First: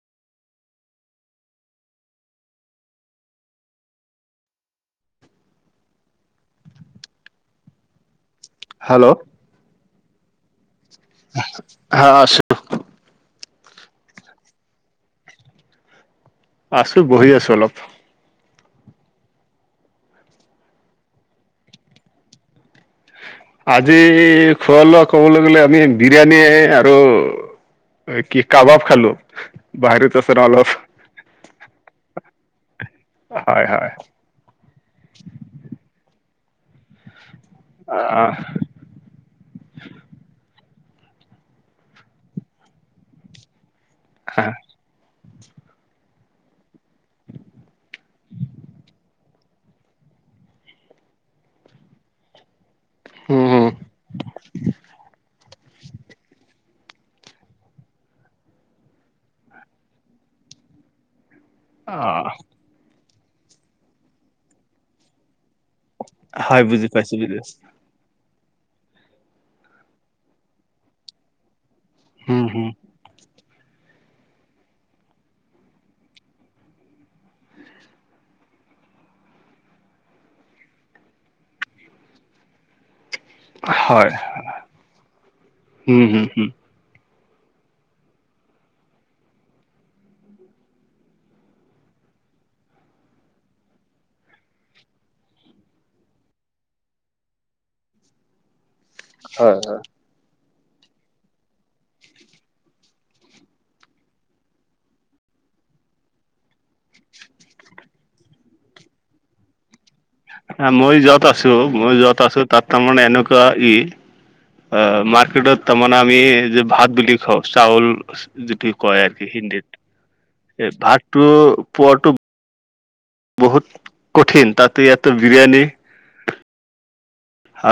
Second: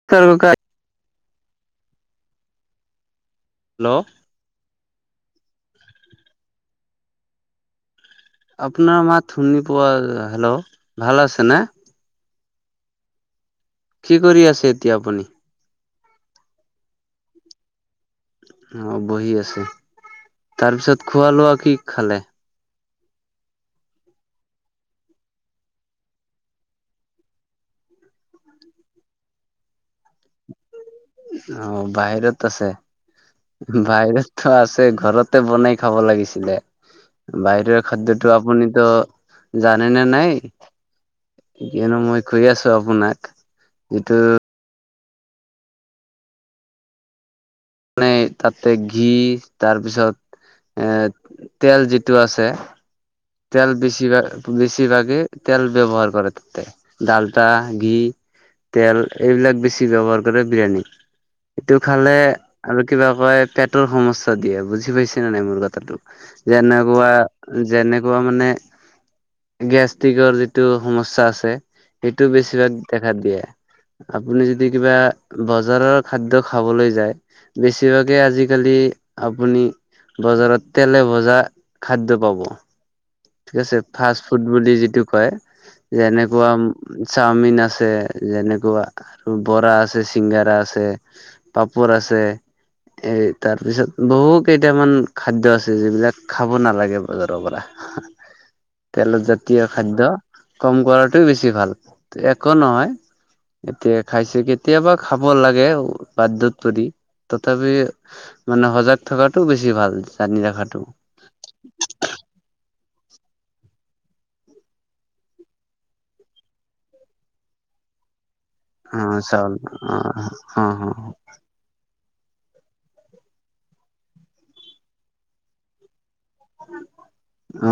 [unintelligible] Hello, আপোনাৰ hello মাত শুনি পোৱা হেল্ল' ভাল আছেনে? হ, আছো। কি কৰি আছে এতিয়া আপুনি? আছোঁ বহি আছোঁ অলপ। অ, বহি আছে তাৰপিছত খোৱা লোৱা কি খালে? আজি খোৱা লোৱা ক'বলে গ'লে আমি বিৰিয়ানীয়ে আৰু অই কি কাবাব খালোঁ বাহিৰত আছোঁ না অলপ। অ, বাহিৰত আছে হয় হয় বাহিৰত ত'আছে ঘৰতে বনাই খাব লাগিছিলে বাহিৰৰ খাদ্যটো আহ আপুনি ত' জানে নে নাই? কিয়নো মই কৈ আছো আপোনাক ইটো আহ, মানে তাতে ঘি তাৰপিছত এ তেল যিটো আছে হম হম তেল বেছিভাগ বেছিভাগে তেল ব্যৱহাৰ কৰে তাতে। ডালটা, ঘি, তেল এইবিলাক বেছি ব্যৱহাৰ কৰে বিৰিয়ানী। ইটো অ খালে আৰু কিবা কয় পেটৰ সমস্যা দিয়ে বুজি পাইছে নে নাই মোৰ কথ থাটো হয় বুজি পাইছো বুজি পাইছো যেনেকুৱা-যেনেকুৱা মানে গেষ্ট্ৰিকৰ যিটো সমস্যা আছে সেইটো উম হম বেছিভাগ দেখা দিয়ে আপুনি যদি কিবা বজাৰৰ খাদ্য খাবলৈ যায় বেছিভাগে আজিকালি আপুনি বজাৰত তেলে ভজা খাদ্য পাব। ঠিক আছে হয় ফাষ্ট ফুড বুলি যিটো কয়, উম হম হম যেনেকুৱা চাওমিন আছে যেনেকোৱা আৰু বৰা আছে চিংগাৰা আছে পাপৰ আছে। এই তাৰ পিছত বহু কেইটামান খাদ্য আছে যিবিলাক খাব নালাগে বজাৰৰ পৰা। [unintelligible] তেলত জাতীয় খাদ্য কম কৰাটোই বেছি ভাল ত'একো নহয় এতিয়া খাইছে কেতিয়াবা খাব লাগে বাধ্যত পৰি তথাপিওঁ মানে সজাগ থকাটোও বেছি ভালচ আ মই য'ত আছো- মই য'ত আছো তাত তাৰমানে এনেকুৱা ই অ, মাৰ্কেটত তাৰমানে আমি যে ভাত বুলি খাওঁ চাউল যিটি অ কয় আৰ কি চাউল হিন্দীত অ অ এ ভাতটো পোৱাটো বহুত কঠিন তাততো ইয়াতটো বিৰিয়াণী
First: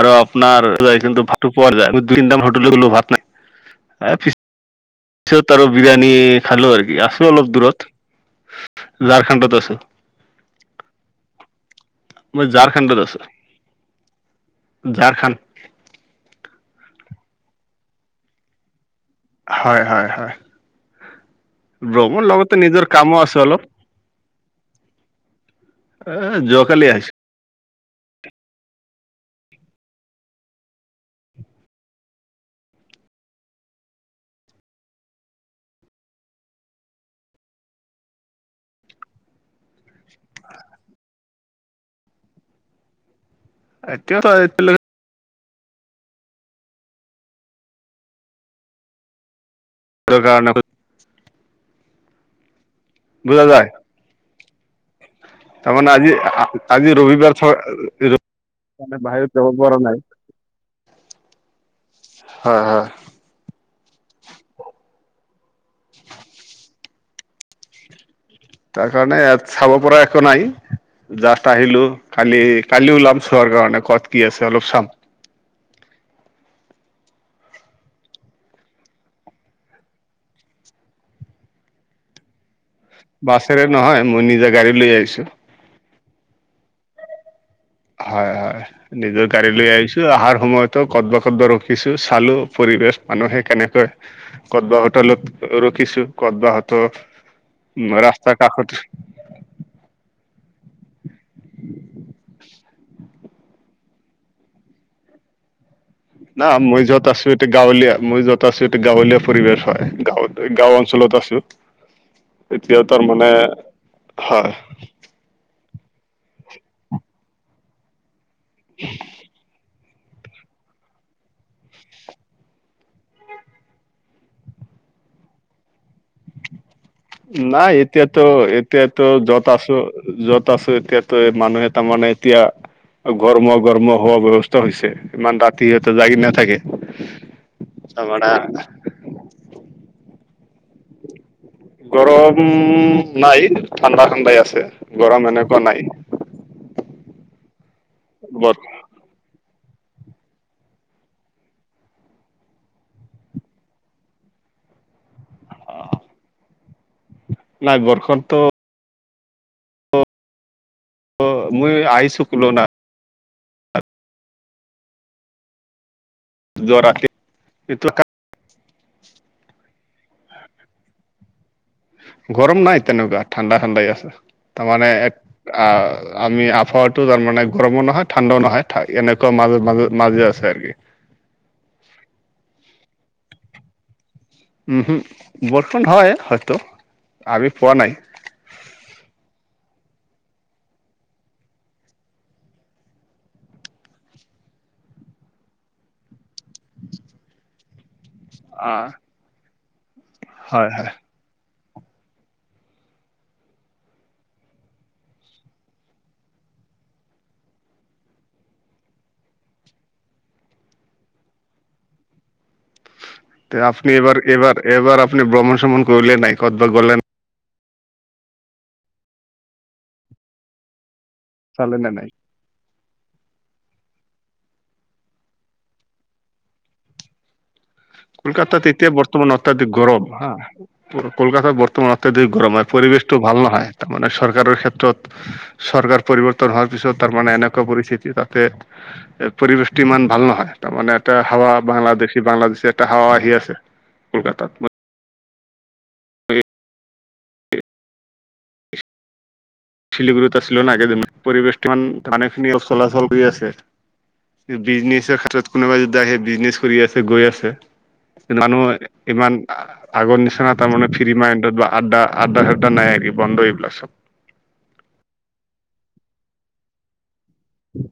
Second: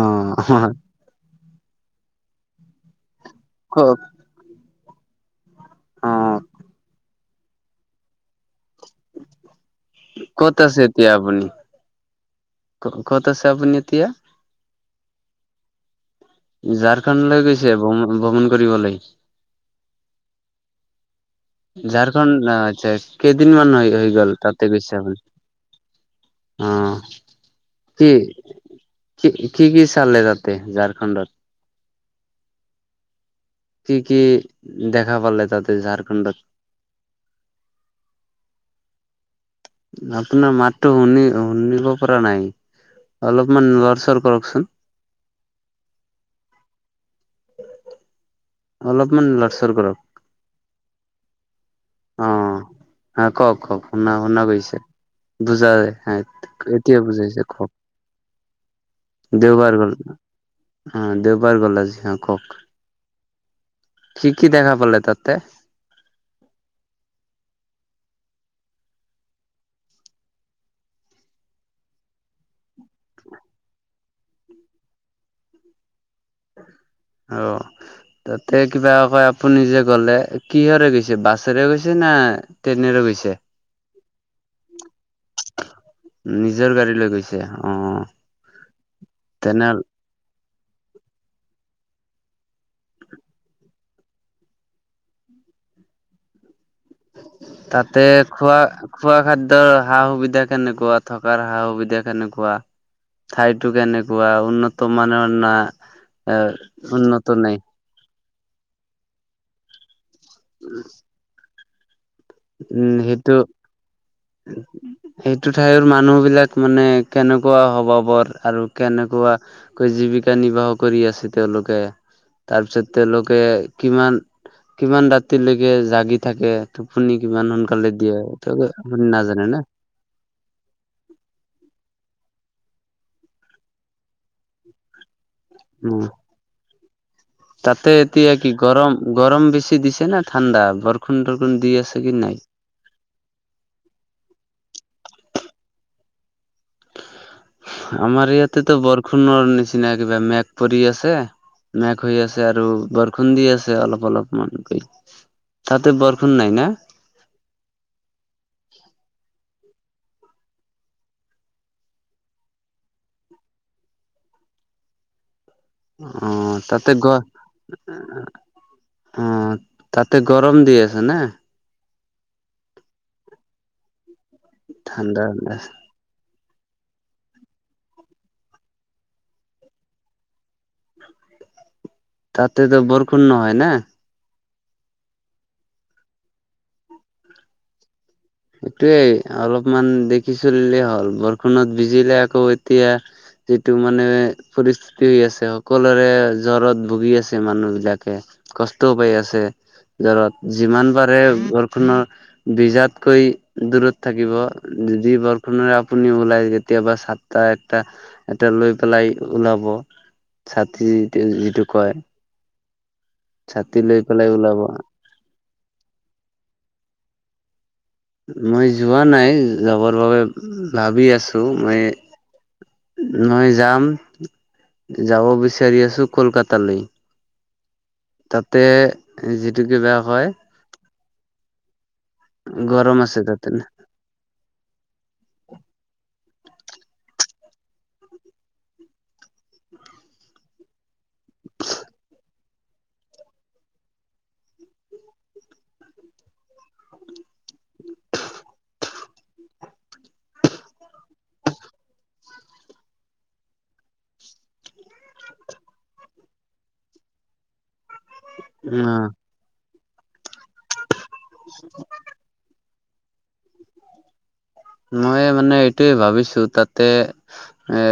অ আৰু অ আপোনাৰ কিন্তু [unintelligible] মই দুই তিনিটা মান হোটেলত গলো ভাত নাই। ক'ক? পিছত আৰু বিৰিয়ানী খালো আৰু আছে। ত'অলপ দূৰত ঝাৰখণ্ডত আছোঁ। ক'ত আছে এতিয়া আপুনি? মই ঝাৰখণ্ডত ক- আছো ক'ত আছে আপুনি এতিয়া? ঝাৰখণ্ড। ঝাৰখণ্ড লৈ গৈছে ভ্ৰম- ভ্ৰমণ কৰিবলৈ? হয় -হয় -হয়। ভ্ৰমণ লগতে ঝাৰখণ্ড নিজৰ আচ্ছা কামো আছে কেইদিন অলপ মান হৈ হৈ গ'ল তাতে গৈছে আপুনি? অ, যোৱা অ কালি আহিছোঁ। কি- কি- কি -কি চালে তাতে ঝাৰখণ্ডত? কি- কি দেখা পালে তাতে ঝাৰখণ্ডত? আপোনাৰ মাতটো শুনি শুনিব পৰা নাই, অলপমান লৰ এতিয়াও চৰ ত- কৰকচোন। এতিয়ালৈকে অলপমান লৰচৰ কৰক। কিহৰ কাৰণে হোইত [unintelligible] অ আহ বুজা কওক যায় কওক শুনা শুনা গৈছে। বুজায় তাৰমানে হ আজি আজি এতিয়া ৰবিবাৰ বুজাইছে থ- কওক। ৰবিবাৰ মানে বাহিৰত যাব পৰা দেওবাৰ গল, নাই অ দেওবাৰ গল আজি অ হয় কওক। হয় কি কি দেখা পালে তাতে? তাৰ কাৰণে ইয়াত চাব পৰা একো নাই। জাষ্ট আহিলো কালি কালি ওলাম চোৱাৰ কাৰণে কত কি আছে অলপ চাম। অ। তাতে কিবা কয় আপুনি যে গ'লে কিহৰে গৈছে বাছেৰে গৈছে না? ট্ৰেইনেৰে গৈছে? বাছেৰে নহয় মই নিজা গাড়ী লৈ আহিছো। নিজৰ গাড়ী লৈ গৈ ছে অ। হয় হয় নিজৰ গাড়ী তেনে লৈ আহিছো। অহাৰ সময়তো কদ বা কদ বা ৰখিছো চালো পৰিবেশ মানুহে কেনেকৈ কদ বাহত অলপ ৰখিছো কদবাহত তাতে খোৱা খোৱা খা দ্যৰ সা সুবিধা কেনেকুৱা থকাৰ সা সুবিধা কেনেকুৱা? ঠাইটো কেনেকুৱা উন্নত মানৰ না? এ না মই যত আছো উন্নত এতিয়া নাই গাঁৱলীয়া মই যত আছো এতিয়া গাঁৱলীয়া পৰিৱেশ হয়, গাঁৱত গাঁও অঞ্চলত আছো। এতিয়া উম তাৰমানে সেইটো হয় সেইটো ঠাইৰ মানুহ বিলাক মানে কেনেকুৱা হবাবৰ আৰু কেনেকুৱা? জীৱিকা নিৰ্বাহ কৰি আছে তেওঁলোকে। তাৰপিছত তেওঁলোকে কিমান কিমান ৰাতিলৈকে জাগি থাকে? শুনি কিমান নাই সোনকালে দিয়ে এতিয়াতো তাকে আপুনি এতিয়াতো নাজানে য'ত না? আছো যত আছো এতিয়াতে মানুহে তাৰমানে এতিয়া ঘৰমোৱা ঘৰমোৱা হোৱা ব্যৱস্থা হৈছে ইমান ৰাতি সিহঁতে উম জাগি নাথাকে তাতে তাৰমানে এতিয়া কি গৰম গৰম বেছি দিছে না ঠাণ্ডা? বৰষুণ তৰখুণ গৰম নাই ঠাণ্ডা ঠাণ্ডাই আছে, গৰম এনেকুৱা নাই। আমাৰ বৰ ইয়াতেতো বৰষুণৰ নিচিনা একেবাৰে মেঘ পৰি আছে। মেঘ হৈ আছে আৰু বৰষুণ দি আছে অলপ অলপমান কৈ। তাতে বৰষুণ নাই না। নাই বৰষুণটো অ‌ অ মই আহিছোঁ কিলো না অ যোৱা তাতে গ ৰাতি এইটো অ তাতে গৰম দি আছে নে গৰম নাই তেনেকুৱা ঠাণ্ডা ঠাণ্ডাই আছে তাৰমানে এক ঠাণ্ডা আ আমি আফত টোৰ তাৰ মানে গৰমো নহয় ঠাণ্ডাও নহয় এনেকুৱা মাজ মাজ মাজে আছে আৰে কি তাতেতো বৰষুণ নহয় না? উম হোম বৰষুণ হয় হয়তো আমি পোৱা নাই এইটোৱেই অলপমান দেখি চলিলে হ'ল বৰষুণত বিজিলে আকৌ এতিয়া যিটো মানে পৰিস্থিতি হৈ আছে সকলোৰে জ্বৰত ভুগি আছে মানুহবিলাক কে অ', কষ্টও পাই আছে জ্বৰত হয় যিমান হয়, পাৰে বৰষুণৰ ভিজাত কৈ দূৰত থাকিব যি বৰষুণৰ আপুনি ওলাই কেতিয়াবা ছাতা একটা এটা লৈ পেলাই ওলাব ছাতি যিটো কয় তে ছাতি আপুনি লৈ এবাৰ পেলাই ওলাব এবাৰ এবাৰ আপুনি ভ্ৰমণ শ্ৰমন কৰিলে নাই কতবা গলে নাই? মই যোৱা নাই যাবৰ বাবে ভাবি আছো চালে মই নে নাই? মই যাম যাব বিচাৰি আছো কলকাতালৈ তাতে কলকাতাত এতিয়া বৰ্তমান যিটো অত্যাধিক কিবা গৰম কয় হা কলকাতা বৰ্তমান অত্যাধিক গৰম হয় পৰিৱেশটো আছে ভাল তাতে নহয় তাৰ মানে চৰকাৰৰ ক্ষেত্ৰত। চৰকাৰ পৰিৱৰ্তন হোৱাৰ পিছত তাৰমানে এনেকুৱা পৰিস্থিতি তাতে এ পৰিৱেশটো ইমান ভাল নহয়। তাৰমানে এটা হাৱা বাংলাদেশী- বাংলাদেশী এটা হাৱা আহি আছে কলকাতাত। শিলিগুুত আছিলোঁ না কেইদিনমান পৰিৱেশ [unintelligible] চলাচল হৈ আছে। বিজনেছৰ ক্ষেত্ৰত কোনোবা যদি আহে বিজনেছ কৰি আছে গৈ আছে মানুহে অ ইমান আগৰ নিচিনা তাৰমানে ফ্ৰী মাইণ্ডত বা আড্ডা আদ্দা -চাদ্দা নাই কি বন্ধ এইবিলাক চব। মই মানে এইটোয়ে ভাবিছো তাত তে এ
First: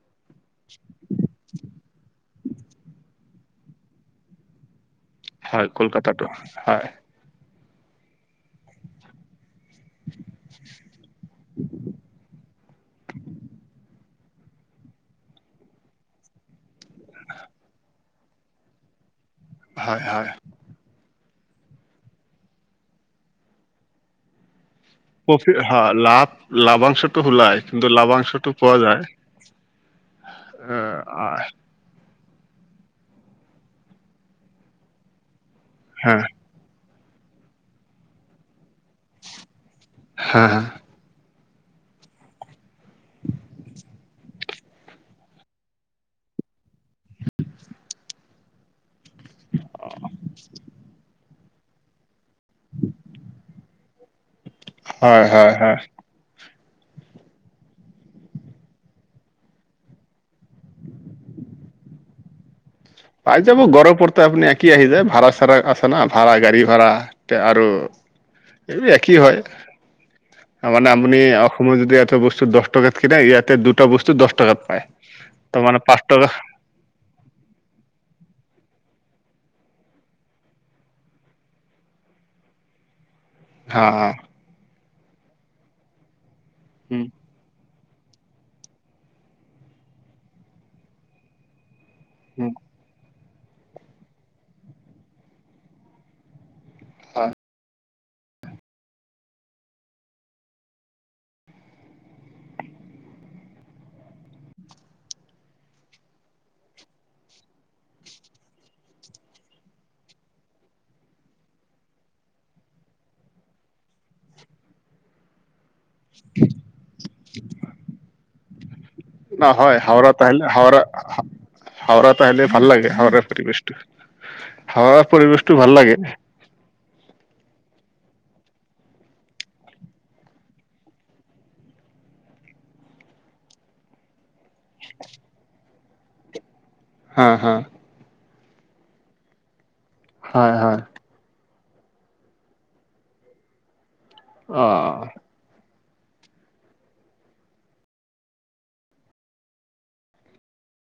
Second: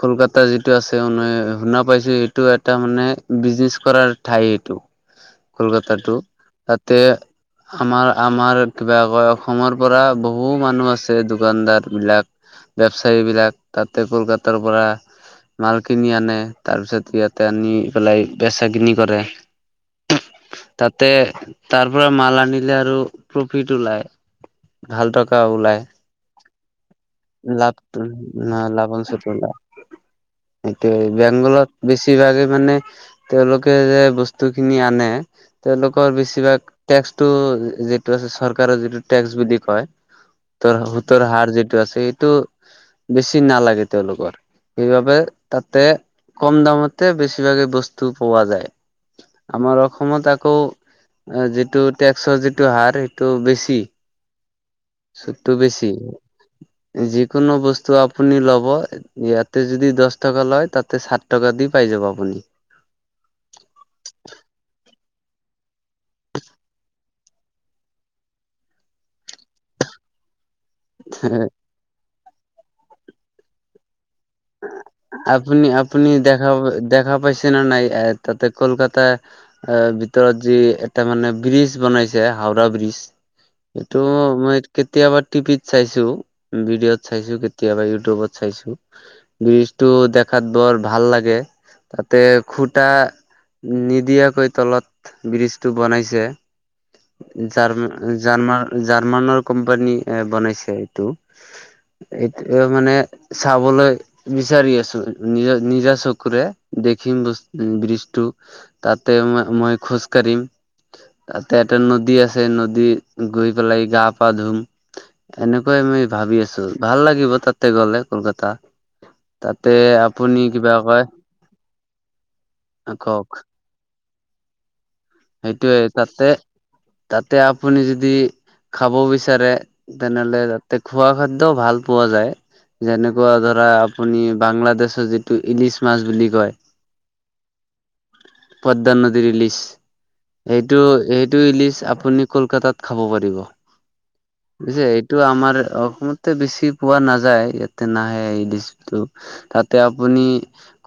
কলকাতা যিটো আছে [unintelligible] শুনা পাইছো এইটো এটা মানে বিজনেছ কৰাৰ ঠাই এইটো হয় কলকাতাটো হয় তাতে আমাৰ -আমাৰ কিবা কয় অসমৰ পৰা বহু মানুহ আছে এ দোকানদাৰ বিলাক বেবচায়ী বিলাক তাতে কলকাতাৰ পৰা মাল কিনি আনে তাৰ পিছত ইয়াতে আনি পেলাই বেচা কিনি কৰে। হয়- হয়। তাতে তাৰ পৰা মাল আনিলে আৰু প্ৰফিট ওলায়। ভাল টকা প্ৰফি ওলায়। হয় লাভ লাভাংশটো ওলাই কিন্তু লাভটোৰ লাভাংশটো পোৱা যায় [unintelligible] এইটোৱে হা বেংগলৰ বেছিভাগে মানে তেওঁলোকে যে বস্তু খিনি আনে তেওঁলোকৰ হা বেছিভাগ টেক্স টো যিটো আছে চৰকাৰৰ যিটো টেক্স বুলি কয় হয় ত' সোতৰ হাৰ যিটো আছে এইটো বেছি নালাগে তেওঁলোকৰ। সেইবাবে তাতে কম দামতে বেছিভাগে বস্তু পোৱা যায়। আমাৰ অসমত আকৌ অ, যিটো টেক্সৰ যিটো হাৰ সেইটো বেছি। চুটটো হয় হয় বেছি যিকোনো বস্তু আপুনি লব ইয়াতে যদি দছ টকা লয় তাতে চাত টকা দি পাই যাব আপুনি। পাই যাব গৰৰ ওপৰতে আপুনি একি আহি যায় ভাড়া -চাড়া আছে না ভাড়া গাড়ী ভাড়া তে আৰু এই একেই হয়। মানে আপুনি অসমৰ যদি এটা বস্তু দছ টকাত কিনে ইয়াতে দুটা বস্তু দছ আপুনি -আপুনি দেখা পাব দেখা পাইছে নে নাই তাতে কলকাতা এ ভিতৰত যি এটা মানে ব্ৰিজ বনাইছে হাওৰা ব্ৰীজ হা এইটো মই কেতিয়াবা টিভিত চাইছোঁ উম ভিডিঅ'ত চাইছো কেত কেতিয়াবা ইউটিউবত চাইছোঁ ব্ৰীজটো দেখাত বৰ ভাল লাগে। তাতে উম খুটা নিদিয়াকৈ তলত ব্ৰীজটো বনাইছে জাৰ -জাৰ্মান -জাৰ্মানৰ কোম্পানী এ বনাইছে এইটো। এইটো মানে চাবলৈ বিচাৰি আছো, নিজা -নিজা চকুৰে দেখিম বচ। ব্ৰীজটো। তাতে মই -মই খোজকাঢ়িম। তাতে এটা নদী আছে নদীত গৈ পেলাই গা পা ধুম। এনেকুৱাই আমি ভাবি আছোঁ, ভাল লাগিব তাতে গ'লে কলকাতা। তাতে ন'হয় হাওৰাত আপুনি আহিলে কিবা হাওৰা কয় -হাওৰাত আহিল ভাল লাগে হাওৰাৰ কওক পৰিৱেশ হাওৰাৰ পৰিৱেছ টো ভাল সেইটোয়ে লাগে। তাতে তাতে আপুনি যদি খাব বিচাৰে তেনেহ'লে তাতে খোৱা খাদ্যও ভাল পোৱা যায়। যেনেকুৱা ধৰা, আপুনি বাংলাদেচৰ যিটো ইলিছ মাছ বুলি কয় হা -হা। পদ্দানদীৰ ইলিছ। হয় এইটো হয় এইটো ইলিচ আপুনি কলকাতাত খাব পাৰিব। অ বুইছে, এইটো আমাৰ অসমতে বেছি পোৱা নাযায়, ইয়াতে নাহে এই ডিছটো। তাতে আপুনি,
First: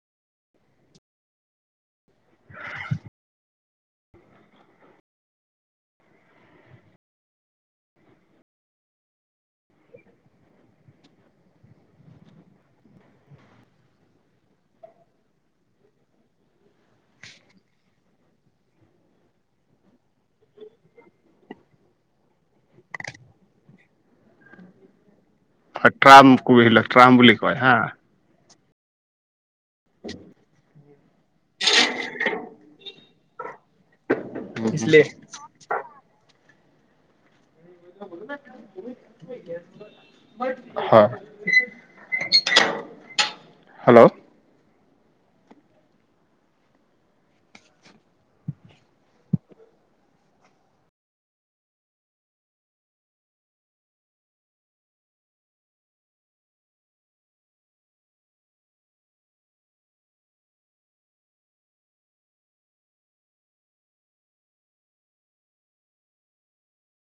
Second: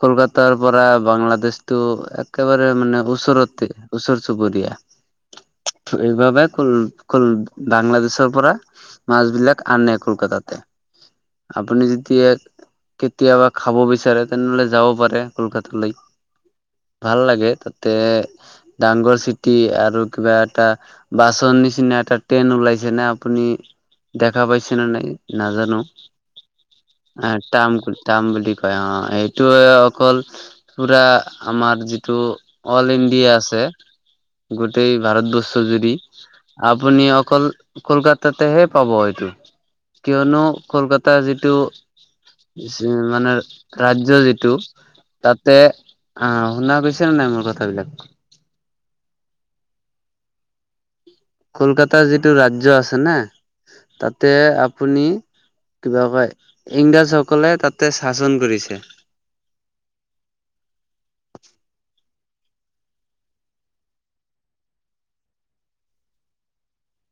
কলকাতাৰ পৰা বাংলাদেশটো একেবাৰে মানে ওচৰতে। ওচৰ চুবুৰীয়া, এইবাবে কল কল বাংলাদেশৰ পৰা- মাছ বিলাক আনে কলকাতাতে। আপুনি যতিয়া- কেতিয়াবা খাব বিচাৰে তেনেহলে যাব পাৰে কলকাতালৈ। ভাল লাগে তাতে, ডাঙৰ চিটি আৰু কিবা এটা- বাছৰ নিচিনা এটা ট্ৰেইন ওলাইছে নে, আপুনি দেখা পাইছে নে নাই - নাজানো, ট্ৰাম এইবিলাক ট্ৰাম বুলি কয় হা তাম তাম বুলি কয় অ', এই- এইটোৱে অকল পুৰা আমাৰ যিটো অল ইণ্ডিয়া আছে, গোটেই ভাৰতবৰ্ষ জুৰি আপুনি অকল - কলকাতাতেহে পাব এইটো। কিয়নো হয় কলকাতাৰ যিটো- মানে হেল্ল' ৰাজ্য যিটো- তাতে অ' শুনা গৈছে ন নাই মোৰ কথাবিলাক, কলকাতাৰ যিটো ৰাজ্য আছে না, তাতে আপুনি কিবা কয় ইংৰাজ সকলে তাতে শাসন কৰিছে।